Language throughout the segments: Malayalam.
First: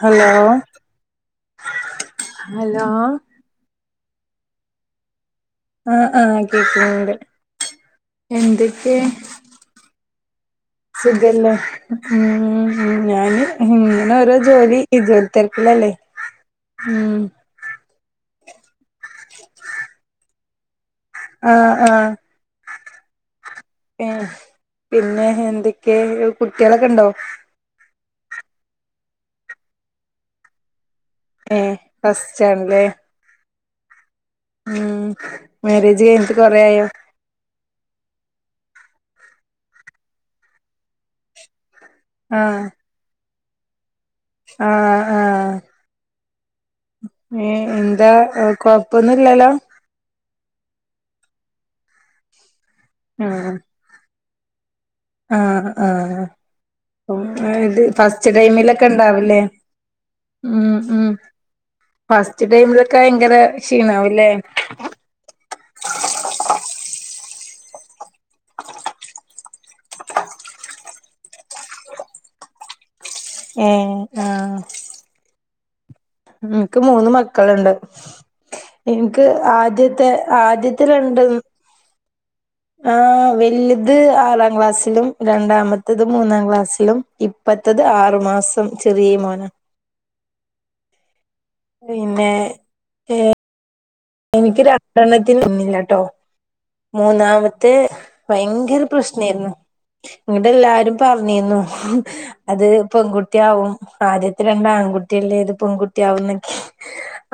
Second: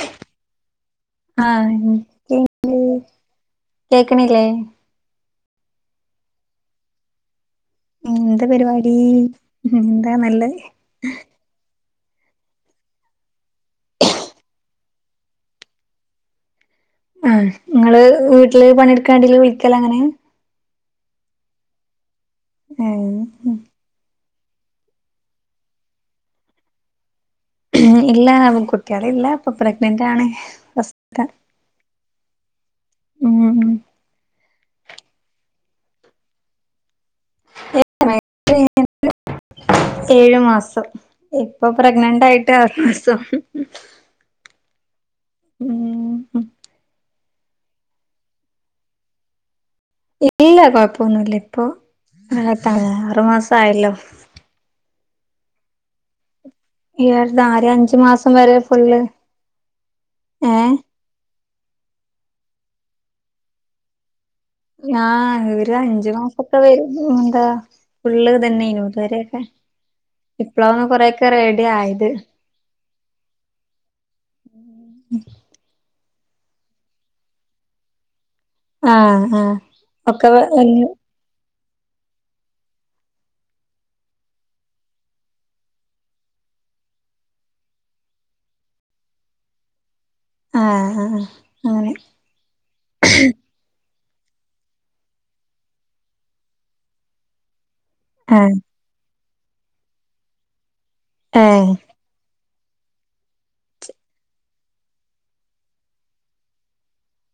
ഹലോ. ആ ഹലോ കേക്ക്ണില്ലേ? ആ ആ കേക്ക്ന്ന്ണ്ട്. മ് എന്താ പരിപാടി? എന്താ നല്ലത്. സുഖല്ലേ ഉം ഞാന് ഉം ഇങ്ങനെ ഓരോ ജോലി ഇജ്ജൊ തെര്ക്കില്ലല്ലേ? നിങ്ങള് വീട്ടില് പണിയെടുക്കാ ണ്ടെല് വിളിക്കല ഇങ്ങനെ? ആഹ് ആഹ്. ഉം. ഏ പിന്നെ എന്തൊക്കെ കുട്ട്യളൊക്കെണ്ടോ? ഉം ഇല്ല കുട്ട്യളില്ല ഇപ്പൊ പ്രഗ്നൻ്റ് ആണ് ഫസ്റ്റ ഏ ഫസ്റ്റാണ്ലേ. ഉം. ഉം മേരേജ് കയ്ഞ്ഞിട്ട് കൊറെ ആയോ? മേരജ് കയ്ഞ്ഞിട്ട് ഏഴ് മാസം ഇപ്പോ പ്രഗ്നന്റ് ന്റായിട്ട് ആഹ് ആറ് മാസം. ആഹ് ആഹ്. ഉം ഏ എന്താ കൊഴപ്പൊന്നുല്ലല്ലോ? ഇല്ല കൊഴപ്പൊന്നുല്ല ഇപ്പോ റാഹത്താണ് ആഹ് അറുമാസആയല്ലോ. ആഹ് ആഹ് ഈ അടുത്ത ആറ് അഞ്ചു ഫസ്റ്റ് മാസം വരെ ടൈമിലൊക്കെ ഫുള്ള് ഉണ്ടാവില്ലേ. ഉം ഏഹ് ഉം ഫസ്റ്റ് ടൈമിലൊക്കെ ഭയങ്കര ക്ഷീണാവുംല്ലേ? ആ ഒര് അഞ്ചു മാസക്കെ വരും ന്താ. ഫുള്ള് ഇതന്നെനൂ ഇതുവരെക്കെ ഇ പ്ലാന്ന് കൊറെയൊക്കെ റെഡി ആയത്. ഏഹ് ആഹ്. മ് ഇൻക്ക് മൂന്ന് മക്കള്ണ്ട്. ആഹ് ഇൻക്ക് ആഹ് ആദ്യത്തെ ഒക്കെ വല്യ ആദ്യത്തെ രണ്ടും ആ വല്ത് ആറാം ക്ലാസ്സിലും രണ്ടാമത്തത് മൂന്നാം ക്ലാസ്സിലും ഇ പ്പത്തത് ആറു മാസം ചെറ്യോമോന. ആഹ് ആഹ്. അങ്ങനെ പിന്നെ ഏ എനിക്ക് രണ്ടെണ്ണത്തിന് ഒന്നില്ലട്ടോ മൂന്നാമത്തെ ആഹ് ഭയങ്കര പ്രശ്നേന്നു ഇങ്ങട്ട് എല്ലാരും പർഞ്ഞേന്നു. ഏഹ് അത് പെൺകുട്ടി ആവും ആദ്യത്തെ രണ്ട് ആൺകുട്ട്യാല്ലേ ഇത് പെൺകുട്ടിയാവും ന്നൊക്കെ.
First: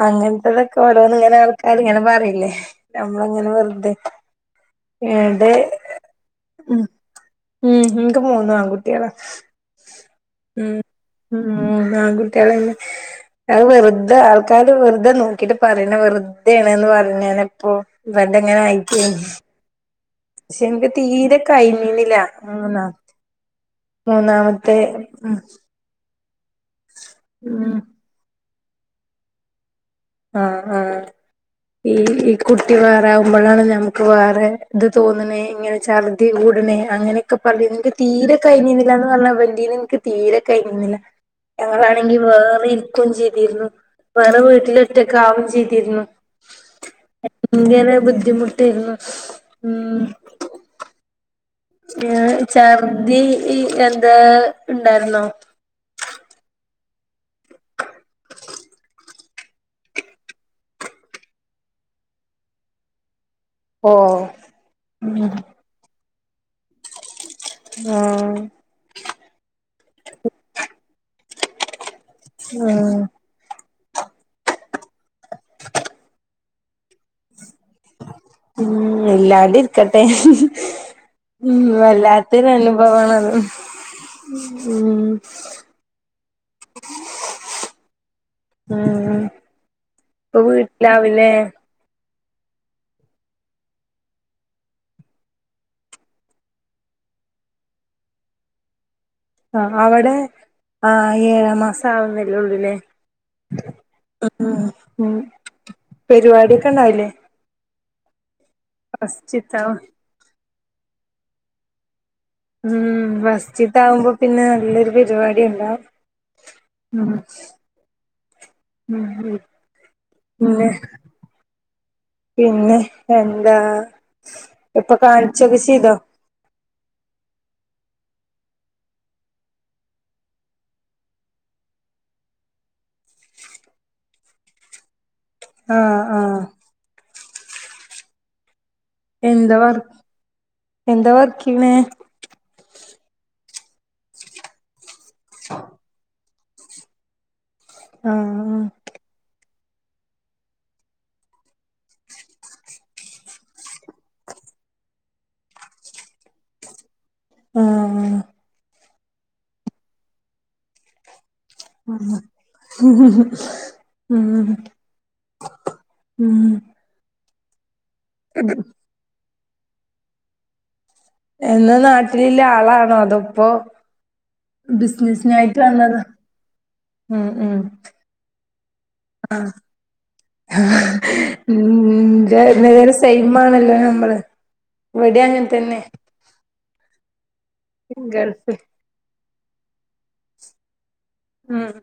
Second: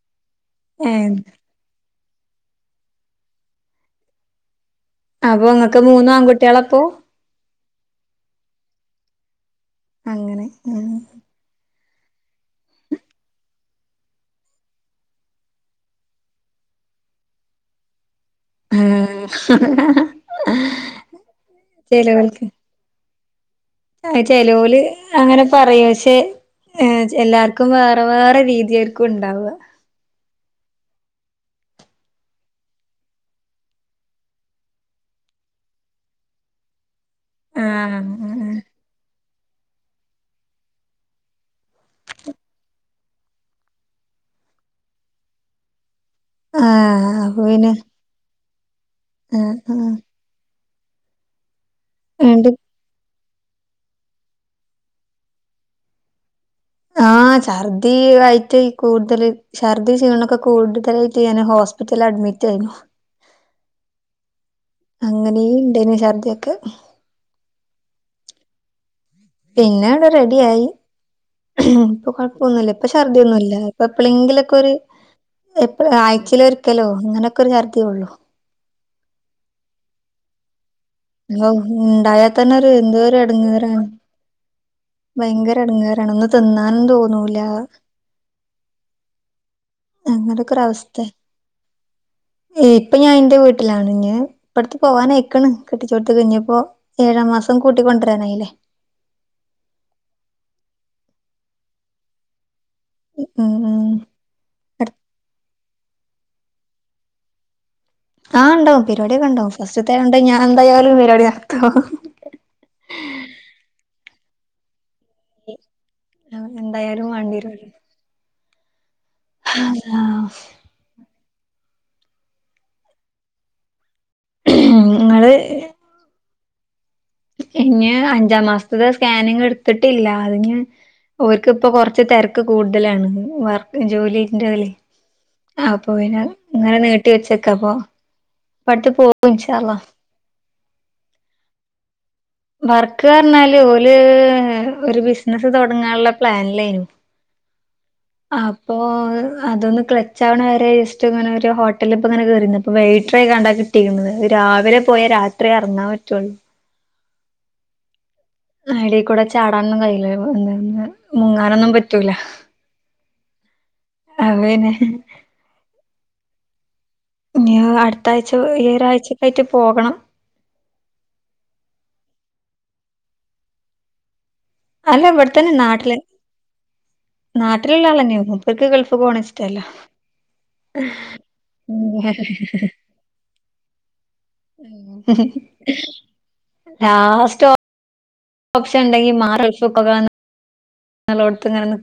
അങ്ങൻത്തെതൊക്കെ ഏഹ് ഓരോന്ന് ഇങ്ങനെ ആൾക്കാര് ഇങ്ങനെ പറീലെ നമ്മളങ്ങനെ വെർതെ അപ്പോ ഇങ്ങക്ക് മൂന്ന് ആൺകുട്ട്യാ ളാപ്പോ? ഉം ഉം ഇൻക്ക് മൂന്ന് ആൺകുട്ട്യാളാ. അങ്ങനെ ഹ്മ്മ് ഹ്മ്മ് ബാങ്കൊടുക്കാനായില്ലേ അത് വെറുതെ ആൾക്കാര് വെറുതെ നോക്കിട്ട് പറിണാ വെറ് തെണന്ന് പറഞ്ഞാനപ്പോ ഇവാന്റെ ഇങ്ങനെ ആയിക്കേനി [inaudible] പക്ഷേ നമ്മക്ക് തീരെ ടൈമിംഗില്ല എങ്ങനാന്ന് ആഹ് ചെലോല് അങ്ങനെ പറയും പക്ഷേ ഏഹ് ഉം എല്ലാർക്കും വേറെ വേറെ രീതിയായിരിക്കും ഇണ്ടാവാ ആഹ് ആഹ് ഈ ഈ കുട്ടി വേറാവുമ്പഴാണ് ഞമ്മക്ക് വേറെ ഇത് തോന്ന്ണേ ഇങ്ങനെ ഛർ ദി കൂട്നെ അങ്ങനൊക്കെ പറഞ്ഞ് നിനക്ക് ആഹ് തീരെ ആഹ് കഴി ഞ്ഞിലാന്ന് പറഞ്ഞ വണ്ടിന്ന് ഇൻക്ക് തീരെ കഴുന്നില്ല ഞങ്ങളാണെങ്കിൽ വേറെ ഇരിക്കും ചെയ്തിരുന്നു, വേറെ വീട്ടില് ട്ട്ലൊക്കാവും ചെയ്തിരുന്നു. ആഹ് അപ്പൊ പിന്നെ ഭയങ്കര ബുദ്ധിമുട്ടായിരുന്നു ആഹ് ആഹ് ഹ്മ്മ് ഞാൻ എന്നിട്ട് ഛർദി ഈ എന്താ ഇണ്ടായിരുന്നോ? ആഹ് ഛർദി വയറ്റി കൂടുതല് ഛർദി ക്ഷീണൊക്കെ കൂടുതലായിട്ട് ഞാൻ ഹോസ്പിറ്റലി അഡ്മിറ്റായിരുന്നു. ഓഹ് ഉം അങ്ങനീം ഇണ്ടായിഞ്ഞോ ഛർദിയൊക്കെ ആഹ്. പിന്നാണ്ട് റെഡിയായി ഇപ്പോ കൊഴപ്പൊന്നുല്ല, ഇപ്പോ ആഹ് ഛർദ്ദിയൊന്നുംല്ല. അപ്പ എപ്പളെങ്കിലൊക്കെ ഒരു എപ്പള് ആഴ്ചയിലൊരിക്കലോ അങ്ങനൊക്കൊരു ഛർദിയേ ഉള്ളു. ഹ്മ്മ് ഇല്ലാതിരിക്കട്ടെ ഔഹ് ഉണ്ടായാ തന്നെ ഒര് എന്തൊരു എടങ്ങേറാണ്. ഹ്മ്മ് ഭയങ്കര എടങ്ങേറാണ് ഒന്ന് തിന്നാനും തോന്നൂല ആഹ് അങ്ങനൊക്കൊരവത്തേ [inaudible] ഇപ്പൊ ഞാനെന്റെ വീട്ടിലാണ്. ഇനി ഇപ്പട്ത്ത് പോവാനായിക്ക്ണ്. കെട്ടിച്ചോട്ത്ത് ഇനിയിപ്പോ ഏഴാം മാസം കൂട്ടിക്കൊണ്ടരാനായില്ലേ? ആഹ് അവടെ ആ ഏഴാം മാസം ആവുന്നള്ളുല്ലേ ആഹ് ആഹ് ആഹ് അപ്പം പെരുവാടിയൊക്കെ ഇണ്ടാവുല്ലേ ആഹ് ഇണ്ടാവും പരിവാടിയൊക്കെ ഇണ്ടാവും ഫസ്റ്റ്ത്താവും ഫസ്ത്തായോണ്ട് ഞാൻ എന്തായാലും പരിവാടി നടത്തും. ഹ്മ്മ് ഫസ്റ്റ്ത്താവുമ്പോ പിന്നെ നല്ലൊരു പരിവാടി ടി ഇണ്ടാവും. എന്തായാലും ഹ്മ്മ്, വേണ്ടിവരുല്ലോ പിന്നെ പിന്നെ എന്താ ഇപ്പ ഇങ്ങള് കാൻച്ചൊക്കെ ചെയ്തോ ഇനി അഞ്ചാം മാസത്തെ സ്കാനിങ്ങ് ഇടുത്തിട്ടില്ല അതിന് ഒൽക്ക് ഇപ്പ കൊറച്ച് തെരക്ക് കൂടുതലാണ് വർക്ക് ജോലി ജോലിന്റെ ഇതിലെ അപ്പം ആഹ് പിന്നെ ആഹ് ഇങ്ങനെ നീട്ടി വെച്ചക്കാ അപ്പം ഇപ്പട്ത്ത് എന്തോ എന്താ വർക്കെയ്യ്ണേ വർക്ക് പറഞ്ഞാല് ഓല് ഒരു ബിസ്സ്നസ് തൊടങ്ങാനുള്ള പ്ലാന്ലെനു. ആഹ് അപ്പോ അതൊന്ന് ക്ലച്ചാവ്ണ വരെ ജസ്റ്റ് ഇങ്ങനൊരു ഹോട്ടലിൽ ഇപ്പം ഇങ്ങനെ കയറിന്ന് ഇപ്പ വൈറ്ററായാണ്ടാ കി ട്ടിയിരുന്നത്. രാവിലെ പോയാേ രാത്രി എറങ്ങാൻ പറ്റൊള്ളൂ ആഹ് ആഹ്. അയിലേ കൂടെ ചാടാനന്നും കയ്യില്ല എന്ത മുങ്ങാനൊന്നും ഉം പറ്റൂല അത് ഉംഹ് പിന്നെ ഉം ഇനിയ അടുത്ത ആഴ്ച ഈരാഴ്ചക്കായിട്ട് പോകണം. എന്ന നാട്ടിലില്ല ആളാണോ അതിപ്പോൊ അല്ല ഇവിടെത്തന്നെ നാട്ടില് വന്നതാ ഉം ഉം നാട്ടിലള്ള ആൾന്നെര്ന്നു. വർക്ക് ഗൾഫിപോണേ ഇഷ്ടല്ല. ഉം ഇന്റെ നേരെ സൈമാണല്ലോ നമ്മള്. ഇവിട്യേങ്ങന തന്നെ. ലാസ്റ്റോ ങ്കൾ നിച്ച്ണ്ടൊങ്കി മാറൊരുശുഖവാണ് [unintelligible] ഉം നല്ലോങ്ങനെ.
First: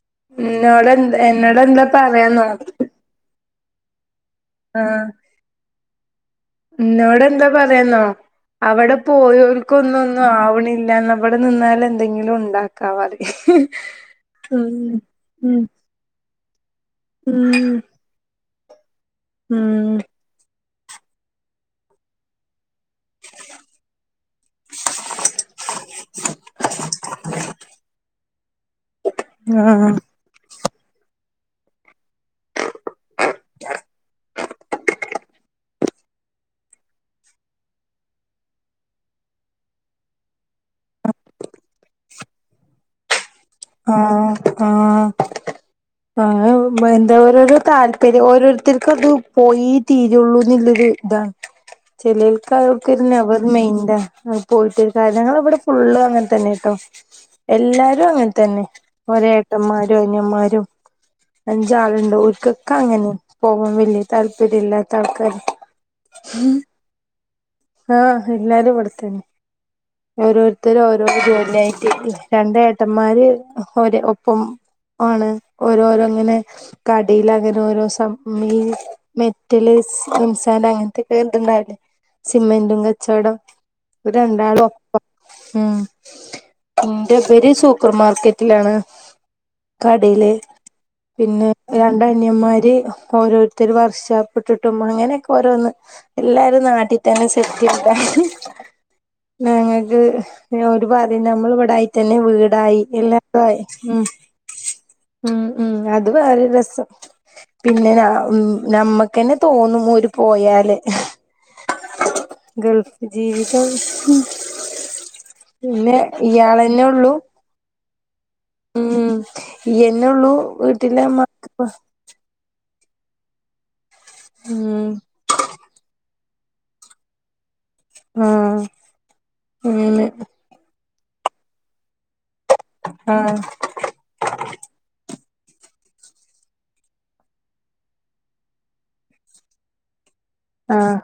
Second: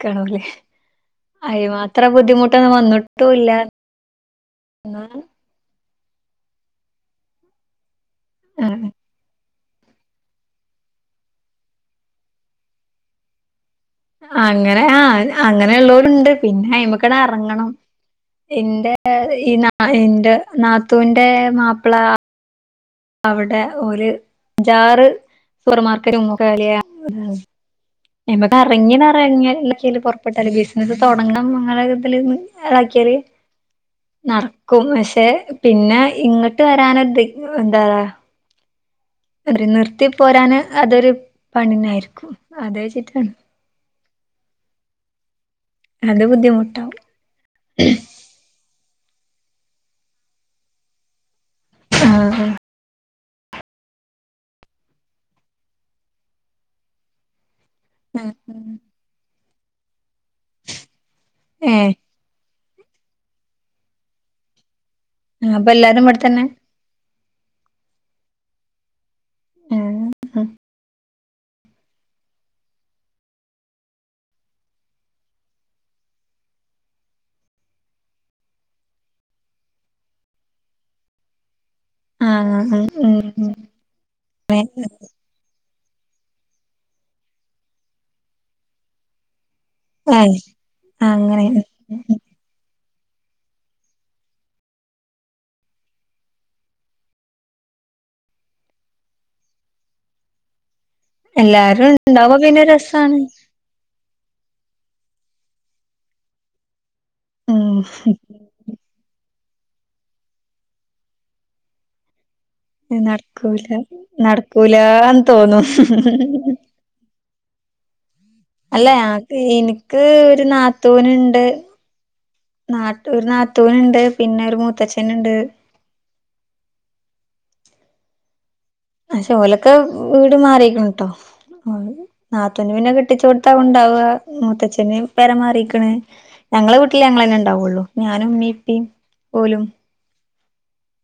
ക്കാണുല്ലേ എന്നോട് എന്നോട് അയിന് എന്താ മാത്ര പറയാന്നോ ബുദ്ധിമുട്ടൊന്നും വന്നിട്ടുല്ല. എന്നാ ആഹ് ന്നോടെ എന്താ പറയാന്നോ ആഹ് അവിടെ പോയൊരു ക്ക് ഒന്നും ഒന്നും ആവണല്ലന്നവിടെ നിന്നാൽ എന്തെങ്കിലും ഉണ്ടാക്കാപറി അങ്ങനെ ആ അങ്ങനെുള്ളലു ടണ്ട് പിന്നെയമക്ക് ഉം എറങ്ങണം എന്റെ ഈ ന ഉം ഇന്റെ നാത്തൂന്റെ മാപ്പിള അവിടെ ഒല് ജാറ് സൂപ്പർമാർക്കറ്റ്ക്കെ പോലെയ നമക്ക് ഇറങ്ങി ആഹ് ഇറങ്ങ പുറപ്പെട്ടാലല് ബിസിനസ്സ് തുടങ്ങണം അങ്ങനെ തിലും ഇതാക്കിയാല് നടക്കും പക്ഷെ പിന്നെ ഇങ്ങോട്ട് വരാനത് എന്താവ ഒരു നിർത്തി പോരാന് അതൊരു പണിനായിരിക്കും അത വച്ചിട്ടാ ആഹ് ആ ആഹ് [unintelligible] അത് ബുദ്ധിമുട്ടാവും അത ഓരോരോ താല്പര്യം ഓരോരുത്തർക്കും അത് പോയി തീരുള്ളൂ എന്നില്ലത് ഇതാ ആഹ് ചെലോലക് അത് നെവർമെയിന്റെ പോയിട്ട ഒരു കാര്യ ങ്ങ ഇവിടെ ഫുള്ള് അങ്ങനെ തന്നെട്ടോ എല്ലാ ആഹ് അങ്ങനെ തന്നെ ഓരേട്ടൻമാരും അന്യന്മാരും ഏഹ് അഞ്ചാള്ണ്ട് ഓൽക്ക് ക്കങ്ങനെ പോവാൻ വല്യ താല്പര്യം ഇല്ലാത്ത ആൾക്കാര് അപ്പൊ എല്ലാരും ഇവിടെത്തന്നെ ആഹ് എല്ലാരും ഇവടെത്തന്നെ ആഹ് ഓരോരുത്തര് ഓരോ ജോലിയായിട്ട് രണ്ടേട്ടന്മാര് ഓര് ഒപ്പം ആണ് ഓരോരോ ങ്ങനെ കടേല് അങ്ങനെ ഓരോ സം ഈ മെറ്റല് എംസന്റ് അങ്ങനത്തെക്കെ ഇത് ണ്ടാവില്ലേ സിമെന്റും ആഹ് ഉം കച്ചോടം- ഉം ഓര് രണ്ടാളാ ഏഹ് ഉം ഇന്റെ ഇബര് സൂപ്പർമാർക്കറ്റിലാണ്. കടേല് അങ്ങനെ പിന്നെ രണ്ടനിയമ്മാര് ഓരോരു ത്തൊരു വർഷാപ്പിട്ടിട്ടും അങ്ങനെയൊക്കെ ഓരോന്ന് എല്ലാരും നാട്ടിത്തന്നെ സെറ്റിൽഡ ഞങ്ങക്ക് പിന്നെ ഓര് പറേം നമ്മള് എല്ലാരും ഇവിടായിട്ടന്നെ ഉണ്ടാവുമ്പോ പിന്നെ വീടായി രസാണ് എല്ലാതും ആയി ഉം- ഉം ഉം അത് വേറെരു രസം ഉം പിന്നെ ഞ ഉം. നമ്മക്കെന്നെ തോന്നും ഓര് പോയാല് ഗൾഫ് ജീവിതം പൂലാന്ന് തോന്നും ന്നെള്ളൂ? അല്ല ഞക്ക് ഇന്ക്ക് ഇയ്യന്നെ ഉള്ളൂ ഒരു വീട്ടിലെ നാത്തൂനുണ്ട്. അമ്മക്ക് നാട്ടു ഒരു നാത്തൂന്ണ്ട് പിന്നെ ഒരു ഉം മൂത്തച്ഛന്ണ്ട്. ആഹ്. പക്ഷെ ഓലൊക്കെ അങ്ങനെ വീട് മാറീക്ക്ണ് ട്ടോ ഒ നാത്തൂന് പിന്നെ ആഹ് കെട്ടിച്ചോടത്താവും ണ്ടാവാ മൂത്തച്ഛന് പെരമാറിക്ക്ണ്. ഞങ്ങളെ വീട്ടില് ഞങ്ങളന്നെ ണ്ടാവുള്ളൂ ഞാനും ഇമ്മീം ഇപ്പിം ഓലും ആഹ്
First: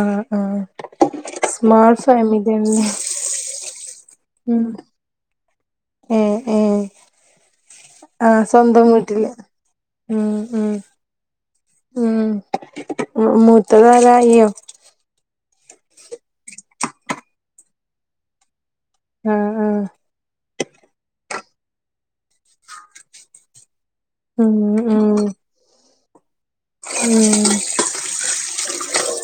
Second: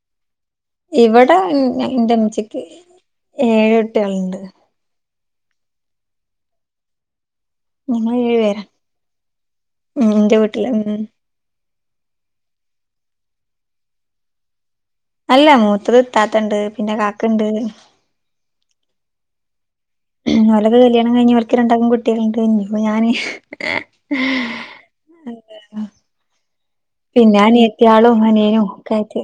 ആഹ് ആഹ് ഇവടെ ന്റെ സ്മാൾ ഇമ്മച്ചിക്ക് ഫാമിലിയാണല്ലേ ഏഴ് കുട്ട്യാളുണ്ട് ഉം ഏഹ് ഏഹ് ഞങ്ങള് ഏഴു ആഹ് പേരാ സ്വന്തം വീട്ടില് ഉം ഇന്റെ ഉം വീട്ടില് ഉം മൂ മൂത്തതാര ഇയ്യോ അല്ല മൂത്തത് ഇത്താത്ത ണ്ട് പിന്നെ കാക്കണ്ട് ആഹ് ആഹ് ഓലൊക്കെ കല്യാണം കയിഞ്ഞ് ഓല്ക്ക് രണ്ടാക്കും കുട്ട്യാളിണ്ട് ഇഞ്ഞിപ്പോ ഞാന് ഉം ആഹ് പിന്നെ അനിയത്ത്യാളും അനിയനും ഒക്കെ ആയിട്ട്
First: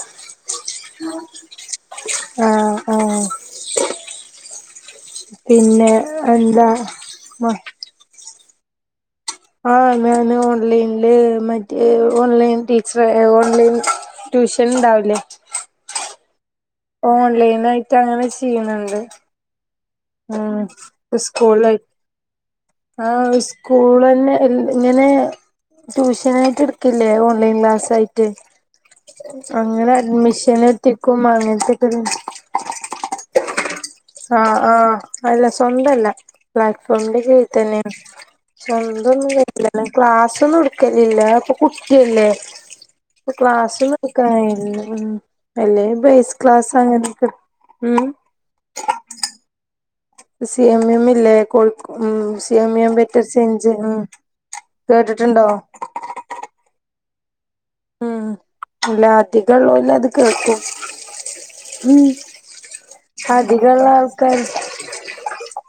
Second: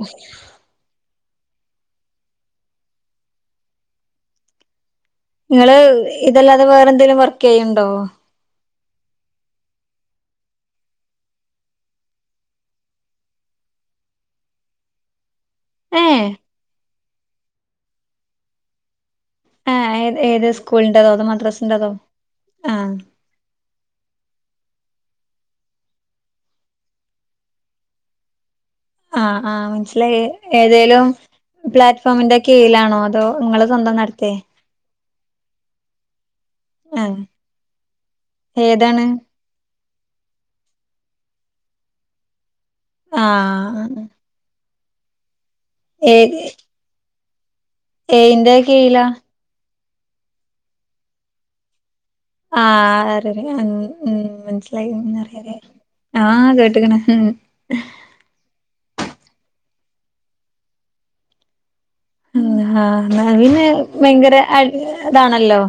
ആഹ് ആഹ് നിങ്ങള് പിന്നെ എന്താ മ ണ്ടോ ആഹ് ഞാന് ഓൺലൈനില് മറ്റേ ഓൺലൈൻ ടീച്ചർ ഓൺലൈൻ ട്യൂഷൻ ണ്ടാവില്ലേ ഏഹ് ഓൺലൈനായിട്ട് അങ്ങനെ ചെയ്യിണിണ്ട് ആഹ് ഏ ഏത് സ്കൂളിന്റെതോ അതോ മദ്രസിന്റെതോ ആഹ് ആഹ് സ് സ്കൂളന്നെ എ ഇങ്ങനെ ട്യൂഷനായിട്ട് ഇടുക്കില്ലേ ഓൺലൈൻ ക്ലാസ് ആയിട്ട് ആഹ് ആഹ് അങ്ങനെ മനസ്സിലായി അഡ്മിഷൻ ഏതേലും എത്തിക്കും അങ്ങനത്തെക്കെ പ്ലാറ്റ്ഫോമിന്റെ കീഴിലാണോ അതോ ഇങ്ങള് സ്വന്തം നടത്തെ ആഹ് അല്ല സ്വന്തല്ല ആഹ് പ്ലാറ്റ്ഫോമിന്റെ കീഴിത്തന്നെ ആണ് ഏതാണ് സ്വന്തം ഒന്നും ക്ലാസ്സൊന്നും ഇട്ക്കലില്ല ഇപ്പൊ കുട്ടിയല്ലേ ആഹ് ക്ലാസ്സൊന്നും കയിംന്ന് വെല്ലേ ഏ ബൈസ് ക്ലാസാങ്ങനെ ക്ട് മ് എയിന്റെക്കിയില സി എം എം ല്ലേ കോഴികൊ ഉം സി ആ എം എം ബെറ്റർ റി റിയ ചേഞ്ച് ഉം ഉ മൻസ്ലയി മ്മ് കേട്ടിട്ടുണ്ടോ അറ്യറിയ ആ കേട്ട്ക്ണ ഉം ഉം ഇല്ല അധികള്ളോല്ലത് കേൾക്കും ഉം ആല്ലാഹ് നവിനെ ഭയങ്കെരെ അയ് താണല്ലോ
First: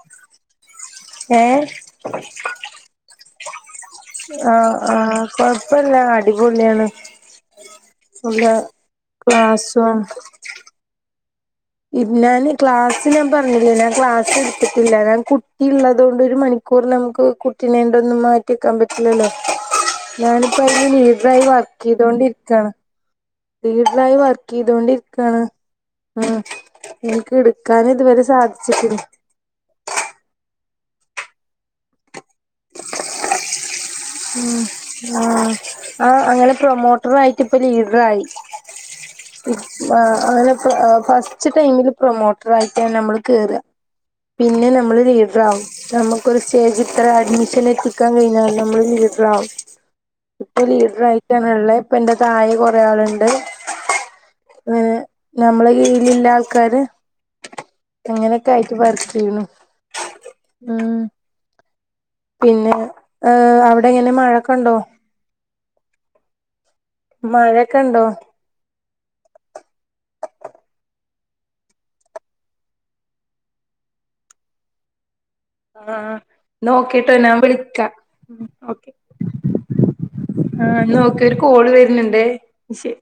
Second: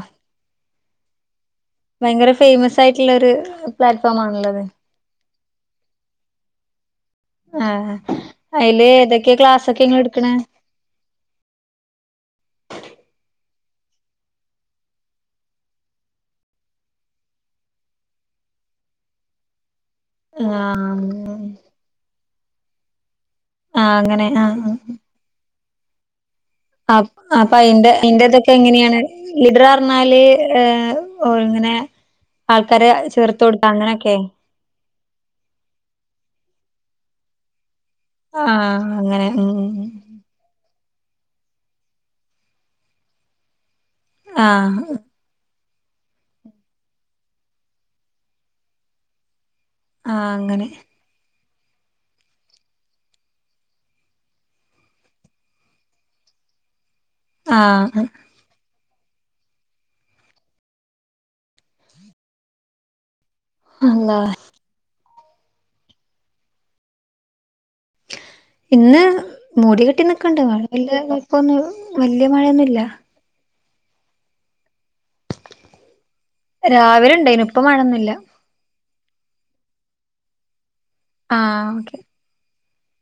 ഏ. ഹ് ഭയങ്കര ഫൈമസായിട്ടുള്ളൊര് പ്ലാറ്റ്ഫോം മാണ്ള്ളത് ആഹ് ആഹ് കൊഴപ്പല്ല അടിപൊള്യണ് ആ ഹ് അയില് ഏതൊക്കെ ക്ലാസൊക്കെ ക്ലാസും ഇങ്ങൾ ട്ക്ണെ ഇര് നാന് ക്ലാസ്സിൽ ഞാപർഞ്ഞില്ലേ ഞാക്ലാസ്ട്ത്ട്ടില്ല ഞാൻ കുട്ടി ള്ളതോണ്ട് ഒരു മണി കൂറ് നമുക്ക് കുട്ടിനെണ്ടന്നും മാറ്റികാം പറ്റില്ലല്ലോ ഞാനിപ്പോ അയില് ആഹ് ലീഡ്രായി വർക്കിതോണ്ടിര്ക്കാണ് ആഹ് ലീട്രായി അങ്ങനെ ആഹ് വർക്കിതൊണ്ടിര്ക്കണ് ഉം അപ് അപ്പൊഅയിന്റെതൊക്കെങ്ങനെയേണ് ലിഡ്ർഅർന്നാല് ഏഹ് ഓൾങ്ങനെ ആൾക്കാരെ ചെർത്തോട്ത്ത അങ്ങനൊക്കെ ആ ആഹ് അങ്ങനെ പ്രൊമോട്രായിട്ട് ഇപ്പൊ ലീഡ്രയി ഉം അ ആനപ്പൊ അ ഫസ്റ്റ് ടൈമില് പ്രൊമോട്രായിട്ട് നമ്മള് കേറ പിന്നെ ആഹ് നമ്മള് ലീഡ്രാവും നമുക്കൊരു സ്റ്റേജ് ത്ര അഡ്മിഷനെത്തിക്കാൻ കഴിഞ്ഞാലോ മ്മൾ ലീഡ്രാവും ആഹ് ഇപ്പൊ അങ്ങനെ ലീഡ്രായി റ്റനള്ളേ ഇപ്പൊന്റെ തായെ കൊറെ ആള്ണ്ട് വേ നമ്മളെ കീഴില്ള്ള ആൾക്കാര് ആഹ് അങ്ങനൊക്കെ ആയിറ്റ് വർക്കിയ്യിണു ഊ മ് പിന്നെ ഏ... അവ്ടെങ്ങനെ അള്ളാ മഴക്കെണ്ടോ മഴെക്കെണ്ടോ ഇന്ന് മൂടികെട്ടി നിക്ണ്ട് മഴ [unintelligible] വല്ല്യെ മഴ യൊന്നുംല്ല ആ.. ഹ് ന്ന ഓക്കെട്ടൊ രാവിലെ ന് ഞാ ഇണ്ടായിനു ഇപ്പ വിൾക്കാ മഴയൊന്നുല്ല ഓക്ക്‌ ആ.. ആഹ് ന്നോക്കെര്കോള് ഓക്കെ വര്ണ്ണ്ണ്ടേ ശര്